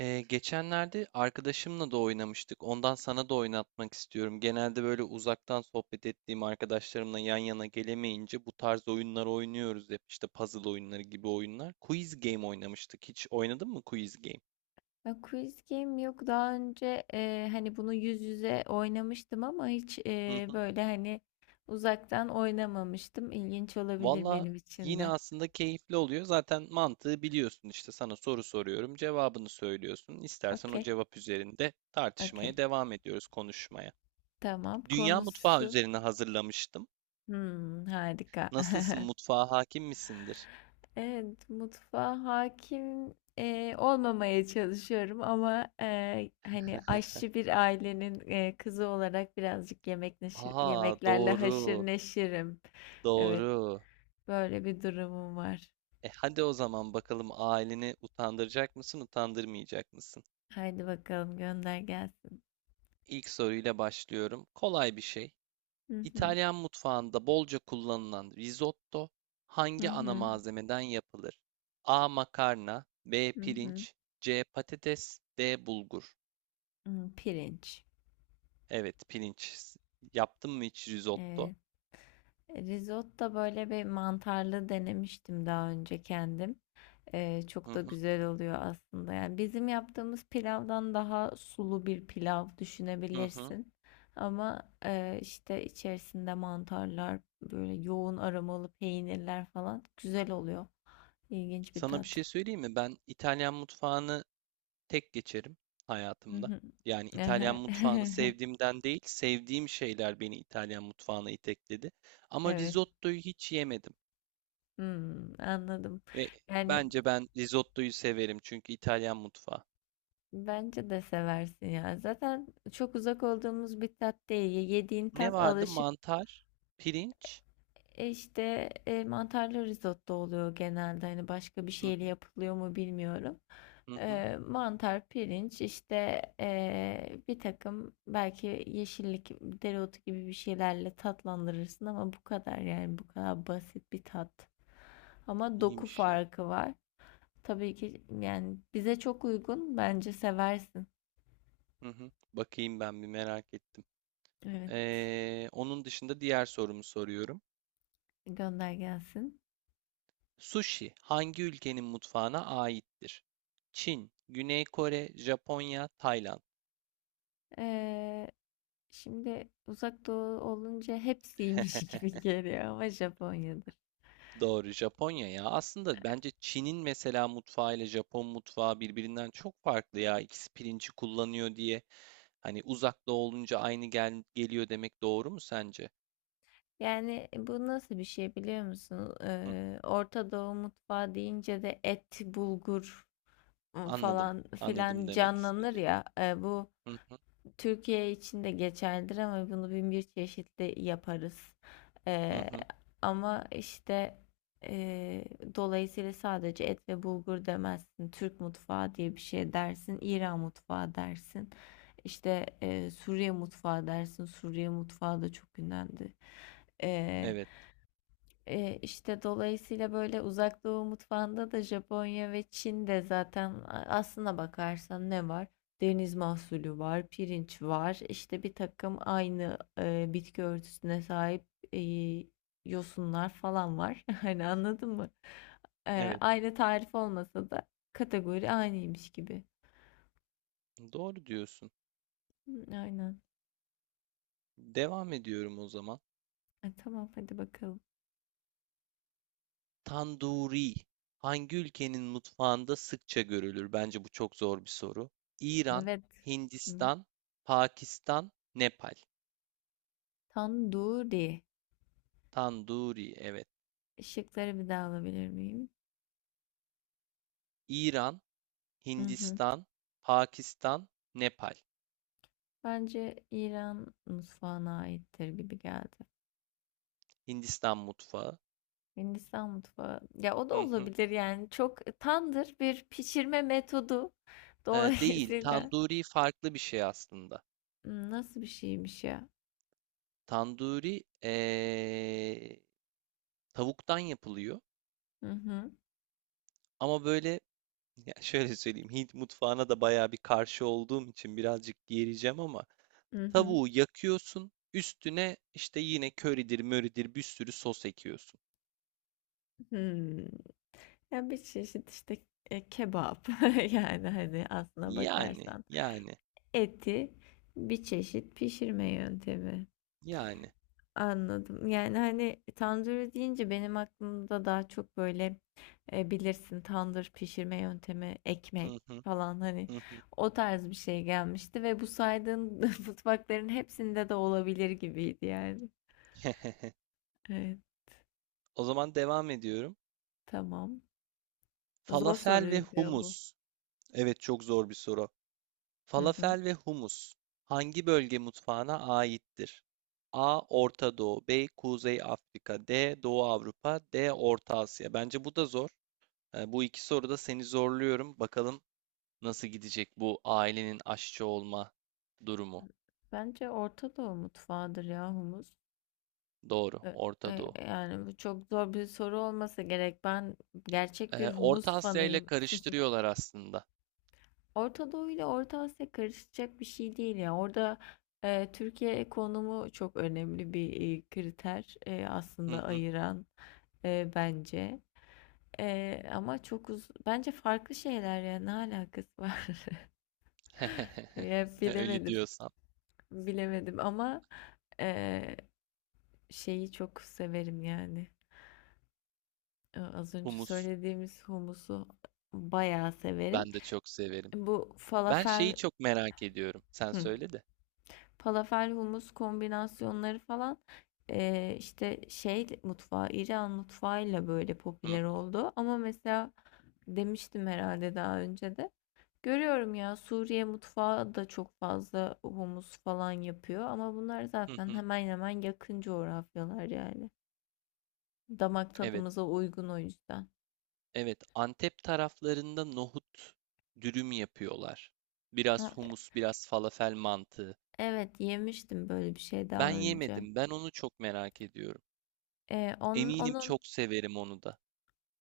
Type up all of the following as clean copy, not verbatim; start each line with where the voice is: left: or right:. right: Geçenlerde arkadaşımla da oynamıştık. Ondan sana da oynatmak istiyorum. Genelde böyle uzaktan sohbet ettiğim arkadaşlarımla yan yana gelemeyince bu tarz oyunlar oynuyoruz hep. İşte puzzle oyunları gibi oyunlar. Quiz game oynamıştık. Hiç oynadın mı quiz game?
left: Ya Quiz Game yok daha önce hani bunu yüz yüze oynamıştım ama hiç
right: Hı hı.
left: böyle hani uzaktan oynamamıştım. İlginç olabilir
right: Valla
left: benim için
right: yine
left: de.
right: aslında keyifli oluyor. Zaten mantığı biliyorsun. İşte sana soru soruyorum, cevabını söylüyorsun. İstersen o
left: Okey,
right: cevap üzerinde tartışmaya
left: okey.
right: devam ediyoruz, konuşmaya.
left: Tamam.
right: Dünya mutfağı
left: Konusu.
right: üzerine hazırlamıştım.
left: Hmm, harika.
right: Nasılsın? Mutfağa hakim misindir?
left: Evet, mutfağa hakim olmamaya çalışıyorum ama hani aşçı bir ailenin kızı olarak birazcık yemek neşir,
right: Aa
left: yemeklerle haşır
right: doğru,
left: neşirim. Evet,
right: doğru.
left: böyle bir durumum var.
right: E hadi o zaman bakalım aileni utandıracak mısın, utandırmayacak mısın?
left: Haydi bakalım gönder gelsin.
right: İlk soruyla başlıyorum. Kolay bir şey.
left: Hı hı,
right: İtalyan mutfağında bolca kullanılan risotto
left: hı
right: hangi ana
left: hı,
right: malzemeden yapılır? A. Makarna, B.
left: hı hı.
right: Pirinç, C. Patates, D. Bulgur.
left: Hı, pirinç.
right: Evet, pirinç. Yaptın mı hiç risotto?
left: Evet. Risotto böyle bir mantarlı denemiştim daha önce kendim.
right: Hı
left: Çok da
right: hı,
left: güzel oluyor aslında. Yani bizim yaptığımız pilavdan daha sulu bir pilav
right: hı hı.
left: düşünebilirsin. Ama işte içerisinde mantarlar, böyle yoğun aromalı peynirler falan güzel oluyor. İlginç bir
right: Sana bir
left: tat.
right: şey söyleyeyim mi? Ben İtalyan mutfağını tek geçerim
left: Hı
right: hayatımda.
left: hı.
right: Yani İtalyan
left: Ehe.
right: mutfağını sevdiğimden değil, sevdiğim şeyler beni İtalyan mutfağına itekledi. Ama
left: Evet.
right: risottoyu hiç yemedim
left: Hımm, anladım.
right: ve
left: Yani,
right: bence ben risottoyu severim çünkü İtalyan mutfağı.
left: bence de seversin ya. Zaten çok uzak olduğumuz bir tat değil. Yediğin
right: Ne
left: tat
right: vardı?
left: alışık,
right: Mantar, pirinç.
left: mantarlı risotto oluyor genelde. Hani, başka bir
right: Hı
left: şeyle
right: hı
left: yapılıyor mu bilmiyorum.
right: hı hı.
left: Mantar, pirinç, işte, bir takım belki yeşillik, dereotu gibi bir şeylerle tatlandırırsın ama bu kadar, yani, bu kadar basit bir tat. Ama doku
right: İyiymiş ya.
left: farkı var. Tabii ki yani bize çok uygun. Bence seversin.
right: Hı hı. Bakayım ben bir merak ettim.
left: Evet.
right: Onun dışında diğer sorumu soruyorum.
left: Gönder gelsin.
right: Sushi hangi ülkenin mutfağına aittir? Çin, Güney Kore, Japonya, Tayland.
left: Ee, Şimdi Uzak Doğu olunca hepsiymiş gibi geliyor ama Japonya'dır.
right: Doğru, Japonya ya. Aslında bence Çin'in mesela mutfağı ile Japon mutfağı birbirinden çok farklı ya. İkisi pirinci kullanıyor diye. Hani uzakta olunca aynı gel geliyor demek doğru mu sence?
left: Yani bu nasıl bir şey biliyor musun?
right: Hı,
left: Orta Doğu mutfağı deyince de et, bulgur
right: anladım.
left: falan
right: Anladım
left: filan
right: demek
left: canlanır
right: istediğini.
left: ya. Bu
right: Hı hı,
left: Türkiye için de geçerlidir ama bunu bin bir çeşitli yaparız.
right: hı
left: Ee,
right: hı.
left: ama işte e, Dolayısıyla sadece et ve bulgur demezsin. Türk mutfağı diye bir şey dersin. İran mutfağı dersin. İşte Suriye mutfağı dersin. Suriye mutfağı da çok ünlendi. Ee,
right: Evet,
left: işte dolayısıyla böyle Uzak Doğu mutfağında da Japonya ve Çin'de zaten aslına bakarsan ne var? Deniz mahsulü var, pirinç var, işte bir takım aynı bitki örtüsüne sahip e, yosunlar falan var. Hani anladın mı?
right: evet.
left: Aynı tarif olmasa da kategori aynıymış gibi.
right: Doğru diyorsun.
left: Hı, aynen.
right: Devam ediyorum o zaman.
left: E, tamam hadi bakalım.
right: Tanduri. Hangi ülkenin mutfağında sıkça görülür? Bence bu çok zor bir soru. İran,
left: Evet. Hı.
right: Hindistan, Pakistan, Nepal.
left: Tanduri.
right: Tanduri, evet.
left: Işıkları bir daha alabilir miyim?
right: İran,
left: Hı hı.
right: Hindistan, Pakistan, Nepal.
left: Bence İran mutfağına aittir gibi geldi.
right: Hindistan mutfağı.
left: Hindistan mutfağı. Ya o
right: Hı
left: da
right: hı.
left: olabilir yani. Çok tandır bir pişirme metodu.
right: Değil,
left: Dolayısıyla
right: tanduri farklı bir şey aslında.
left: hmm, nasıl bir şeymiş ya?
right: Tanduri tavuktan yapılıyor.
left: Hı hı.
right: Ama böyle ya şöyle söyleyeyim, Hint mutfağına da bayağı bir karşı olduğum için birazcık yereceğim ama
left: Hı hı.
right: tavuğu yakıyorsun, üstüne işte yine köridir, möridir bir sürü sos ekiyorsun.
left: Hmm. Ya bir çeşit işte kebap. Yani hani aslına
right: Yani,
left: bakarsan
right: yani,
left: eti bir çeşit pişirme yöntemi.
right: Yani.
left: Anladım. Yani, hani, tandır deyince benim aklımda daha çok, böyle, bilirsin tandır pişirme yöntemi, ekmek
right: Hı hı,
left: falan, hani,
right: hı hı.
left: o tarz bir şey gelmişti ve bu saydığın mutfakların hepsinde de olabilir gibiydi yani. Evet,
right: O zaman devam ediyorum.
left: tamam. Zor
right: Falafel ve
left: soruydu ya bu.
right: humus. Evet çok zor bir soru.
left: Hı hı.
right: Falafel ve humus hangi bölge mutfağına aittir? A. Orta Doğu, B. Kuzey Afrika, D. Doğu Avrupa, D. Orta Asya. Bence bu da zor. E, bu iki soruda seni zorluyorum. Bakalım nasıl gidecek bu ailenin aşçı olma durumu.
left: Bence Orta Doğu mutfağıdır ya humus.
right: Doğru,
left: E
right: Orta Doğu.
left: Yani, bu çok zor bir soru olmasa gerek. Ben gerçek bir
right: E,
left: humus
right: Orta Asya ile
left: fanıyım.
right: karıştırıyorlar aslında.
left: Orta Doğu ile Orta Asya karışacak bir şey değil ya. Orada Türkiye konumu çok önemli bir kriter
right: Hı
left: aslında
right: hı.
left: ayıran bence. Ama çok uz bence farklı şeyler ya ne alakası var? Ya
right: Öyle
left: bilemedim.
right: diyorsan.
left: Bilemedim ama e, şeyi çok severim yani. E, az önce
right: Humus
left: söylediğimiz humusu bayağı severim.
right: ben de çok severim.
left: Bu
right: Ben şeyi
left: falafel.
right: çok merak ediyorum. Sen
left: Hı.
right: söyle de.
left: Falafel humus kombinasyonları falan işte şey mutfağı İran mutfağıyla böyle
right: Hı,
left: popüler oldu. Ama mesela demiştim herhalde daha önce de. Görüyorum ya Suriye mutfağı da çok fazla humus falan yapıyor ama bunlar zaten
right: hı.
left: hemen hemen yakın coğrafyalar yani. Damak
right: Evet,
left: tadımıza uygun o yüzden.
right: evet. Antep taraflarında nohut dürüm yapıyorlar.
left: Ha,
right: Biraz humus, biraz falafel mantığı.
left: evet yemiştim böyle bir şey
right: Ben
left: daha önce.
right: yemedim. Ben onu çok merak ediyorum. Eminim
left: Onun
right: çok severim onu da.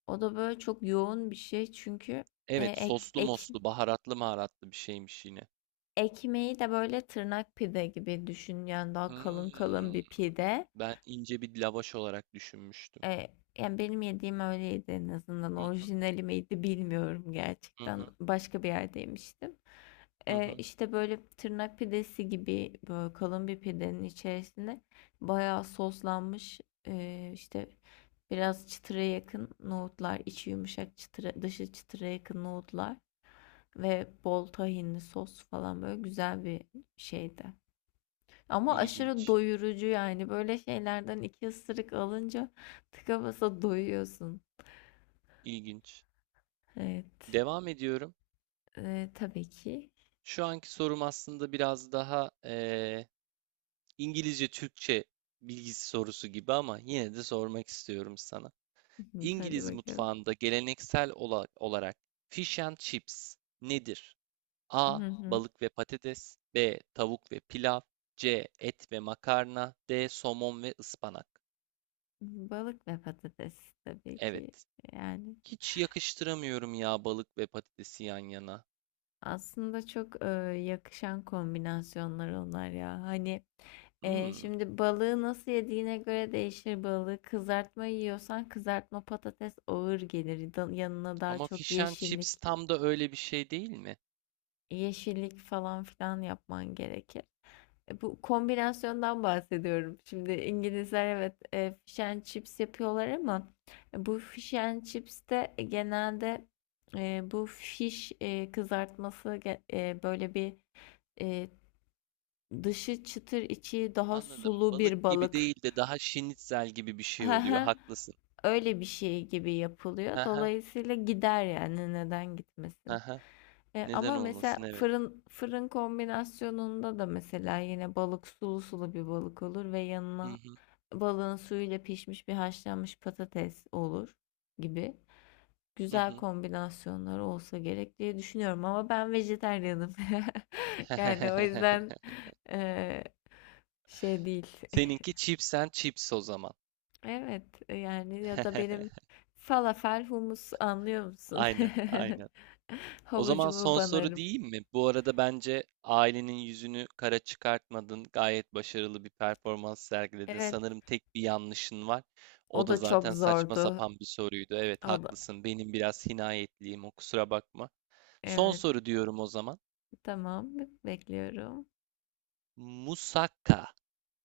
left: o da böyle çok yoğun bir şey çünkü e,
right: Evet,
left: ek,
right: soslu
left: ek
right: moslu, baharatlı maharatlı bir şeymiş yine.
left: ekmeği de böyle tırnak pide gibi düşün yani daha kalın kalın
right: Hmm,
left: bir pide.
right: ben ince bir lavaş olarak düşünmüştüm.
left: E, Yani benim yediğim öyleydi en azından,
right: Hı hı,
left: orijinali miydi bilmiyorum,
right: hı
left: gerçekten
right: hı,
left: başka bir yerde yemiştim.
right: hı hı.
left: İşte böyle tırnak pidesi gibi böyle kalın bir pidenin içerisine bayağı soslanmış e, işte biraz çıtıra yakın nohutlar, içi yumuşak çıtıra dışı çıtıra yakın nohutlar ve bol tahinli sos falan, böyle güzel bir şeydi. Ama aşırı
right: İlginç,
left: doyurucu yani böyle şeylerden iki ısırık alınca tıka basa doyuyorsun.
right: ilginç.
left: Evet.
right: Devam ediyorum.
left: Tabii ki.
right: Şu anki sorum aslında biraz daha İngilizce Türkçe bilgisi sorusu gibi ama yine de sormak istiyorum sana.
left: Hadi
right: İngiliz
left: bakalım.
right: mutfağında geleneksel olarak fish and chips nedir? A.
left: Hı hı.
right: Balık ve patates, B. Tavuk ve pilav, C. Et ve makarna, D. Somon ve ıspanak.
left: Balık ve patates tabii ki.
right: Evet.
left: Yani
right: Hiç yakıştıramıyorum ya balık ve patatesi yan yana.
left: aslında çok yakışan kombinasyonlar onlar ya. Hani
right: Hmm,
left: şimdi balığı nasıl yediğine göre değişir balığı. Kızartma yiyorsan kızartma patates ağır gelir. Yanına daha
right: ama
left: çok
right: fish and chips
left: yeşillik,
right: tam da öyle bir şey değil mi?
left: yeşillik falan filan yapman gerekir. E, bu kombinasyondan bahsediyorum. Şimdi İngilizler evet fish and chips yapıyorlar ama bu fish and chips de genelde e, bu fish e, kızartması ge- e, böyle bir e, dışı çıtır içi daha
right: Anladım.
left: sulu bir
right: Balık gibi
left: balık.
right: değil de daha şinitzel gibi bir şey
left: Hı
right: oluyor.
left: hı.
right: Haklısın.
left: Öyle bir şey gibi yapılıyor.
right: Haha,
left: Dolayısıyla gider yani neden gitmesin?
right: haha. Neden
left: Ama mesela
right: olmasın? Evet.
left: fırın kombinasyonunda da mesela yine balık sulu sulu bir balık olur ve
right: Hı
left: yanına
right: hı,
left: balığın suyuyla pişmiş bir haşlanmış patates olur gibi.
right: hı
left: Güzel
right: hı.
left: kombinasyonlar olsa gerek diye düşünüyorum ama ben vejetaryenim. Yani o yüzden e, şey değil.
right: Seninki chips and chips o zaman.
left: Evet yani ya da benim falafel humus, anlıyor musun?
right: Aynen, aynen. O zaman
left: Havucumu
right: son soru
left: banarım.
right: diyeyim mi? Bu arada bence ailenin yüzünü kara çıkartmadın. Gayet başarılı bir performans sergiledin.
left: Evet.
right: Sanırım tek bir yanlışın var. O
left: O
right: da
left: da çok
right: zaten saçma
left: zordu.
right: sapan bir soruydu. Evet,
left: O da-
right: haklısın. Benim biraz hinayetliyim. O kusura bakma. Son
left: evet,
right: soru diyorum o zaman.
left: tamam. Bekliyorum.
right: Musakka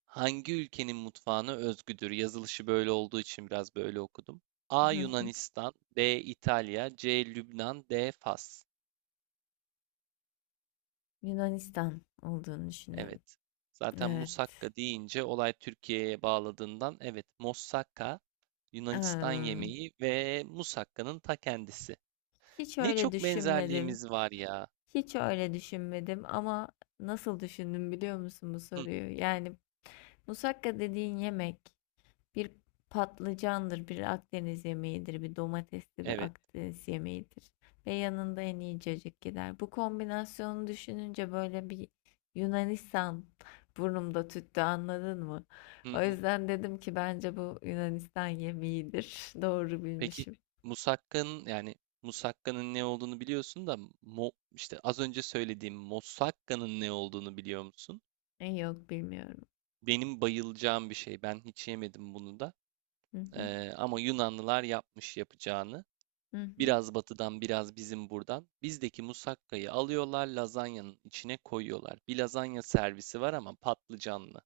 right: hangi ülkenin mutfağına özgüdür? Yazılışı böyle olduğu için biraz böyle okudum. A. Yunanistan, B. İtalya, C. Lübnan, D. Fas.
left: Yunanistan olduğunu düşünüyorum.
right: Evet. Zaten
left: Evet.
right: musakka deyince olay Türkiye'ye bağladığından evet moussaka Yunanistan
left: Em,
right: yemeği ve musakkanın ta kendisi.
left: hiç
right: Ne
left: öyle
right: çok
left: düşünmedim.
right: benzerliğimiz var ya.
left: Hiç öyle düşünmedim ama nasıl düşündüm biliyor musun bu
right: Hı,
left: soruyu? Yani musakka dediğin yemek bir patlıcandır, bir Akdeniz yemeğidir, bir domatesli bir
right: evet.
left: Akdeniz yemeğidir. Ve yanında en iyi cacık gider. Bu kombinasyonu düşününce böyle bir Yunanistan burnumda tüttü, anladın mı?
right: Hı
left: O
right: hı.
left: yüzden dedim ki bence bu Yunanistan yemeğidir. Doğru
right: Peki
left: bilmişim.
right: Musakka'nın yani Musakka'nın ne olduğunu biliyorsun da mo, işte az önce söylediğim Mosakka'nın ne olduğunu biliyor musun?
left: E, yok bilmiyorum.
right: Benim bayılacağım bir şey. Ben hiç yemedim bunu da.
left: Hı hı,
right: Ama Yunanlılar yapmış yapacağını.
left: hı hı.
right: Biraz batıdan biraz bizim buradan. Bizdeki musakkayı alıyorlar lazanyanın içine koyuyorlar. Bir lazanya servisi var ama patlıcanlı,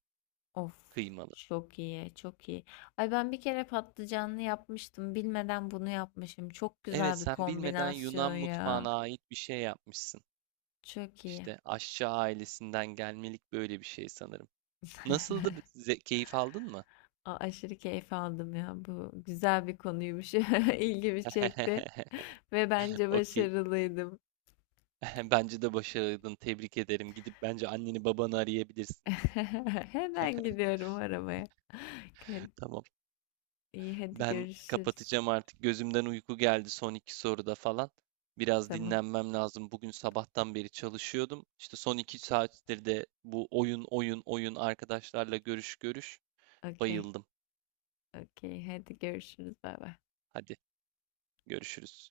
left: Of.
right: kıymalı.
left: Çok iyi, çok iyi. Ay ben bir kere patlıcanlı yapmıştım. Bilmeden bunu yapmışım. Çok
right: Evet
left: güzel bir
right: sen bilmeden Yunan
left: kombinasyon ya.
right: mutfağına ait bir şey yapmışsın.
left: Çok iyi.
right: İşte aşçı ailesinden gelmelik böyle bir şey sanırım. Nasıldı? Keyif aldın mı?
left: Aşırı keyif aldım ya. Bu güzel bir konuymuş. İlgimi çekti. Ve bence
right: Okey.
left: başarılıydım.
right: Bence de başardın. Tebrik ederim. Gidip bence anneni babanı arayabilirsin.
left: Hemen gidiyorum aramaya. Hadi-
right: Tamam.
left: İyi, hadi
right: Ben
left: görüşürüz.
right: kapatacağım artık. Gözümden uyku geldi son iki soruda falan. Biraz
left: Tamam.
right: dinlenmem lazım. Bugün sabahtan beri çalışıyordum. İşte son iki saattir de bu oyun arkadaşlarla görüş.
left: Okey.
right: Bayıldım.
left: Okey. Hadi görüşürüz. Bay bay.
right: Hadi görüşürüz.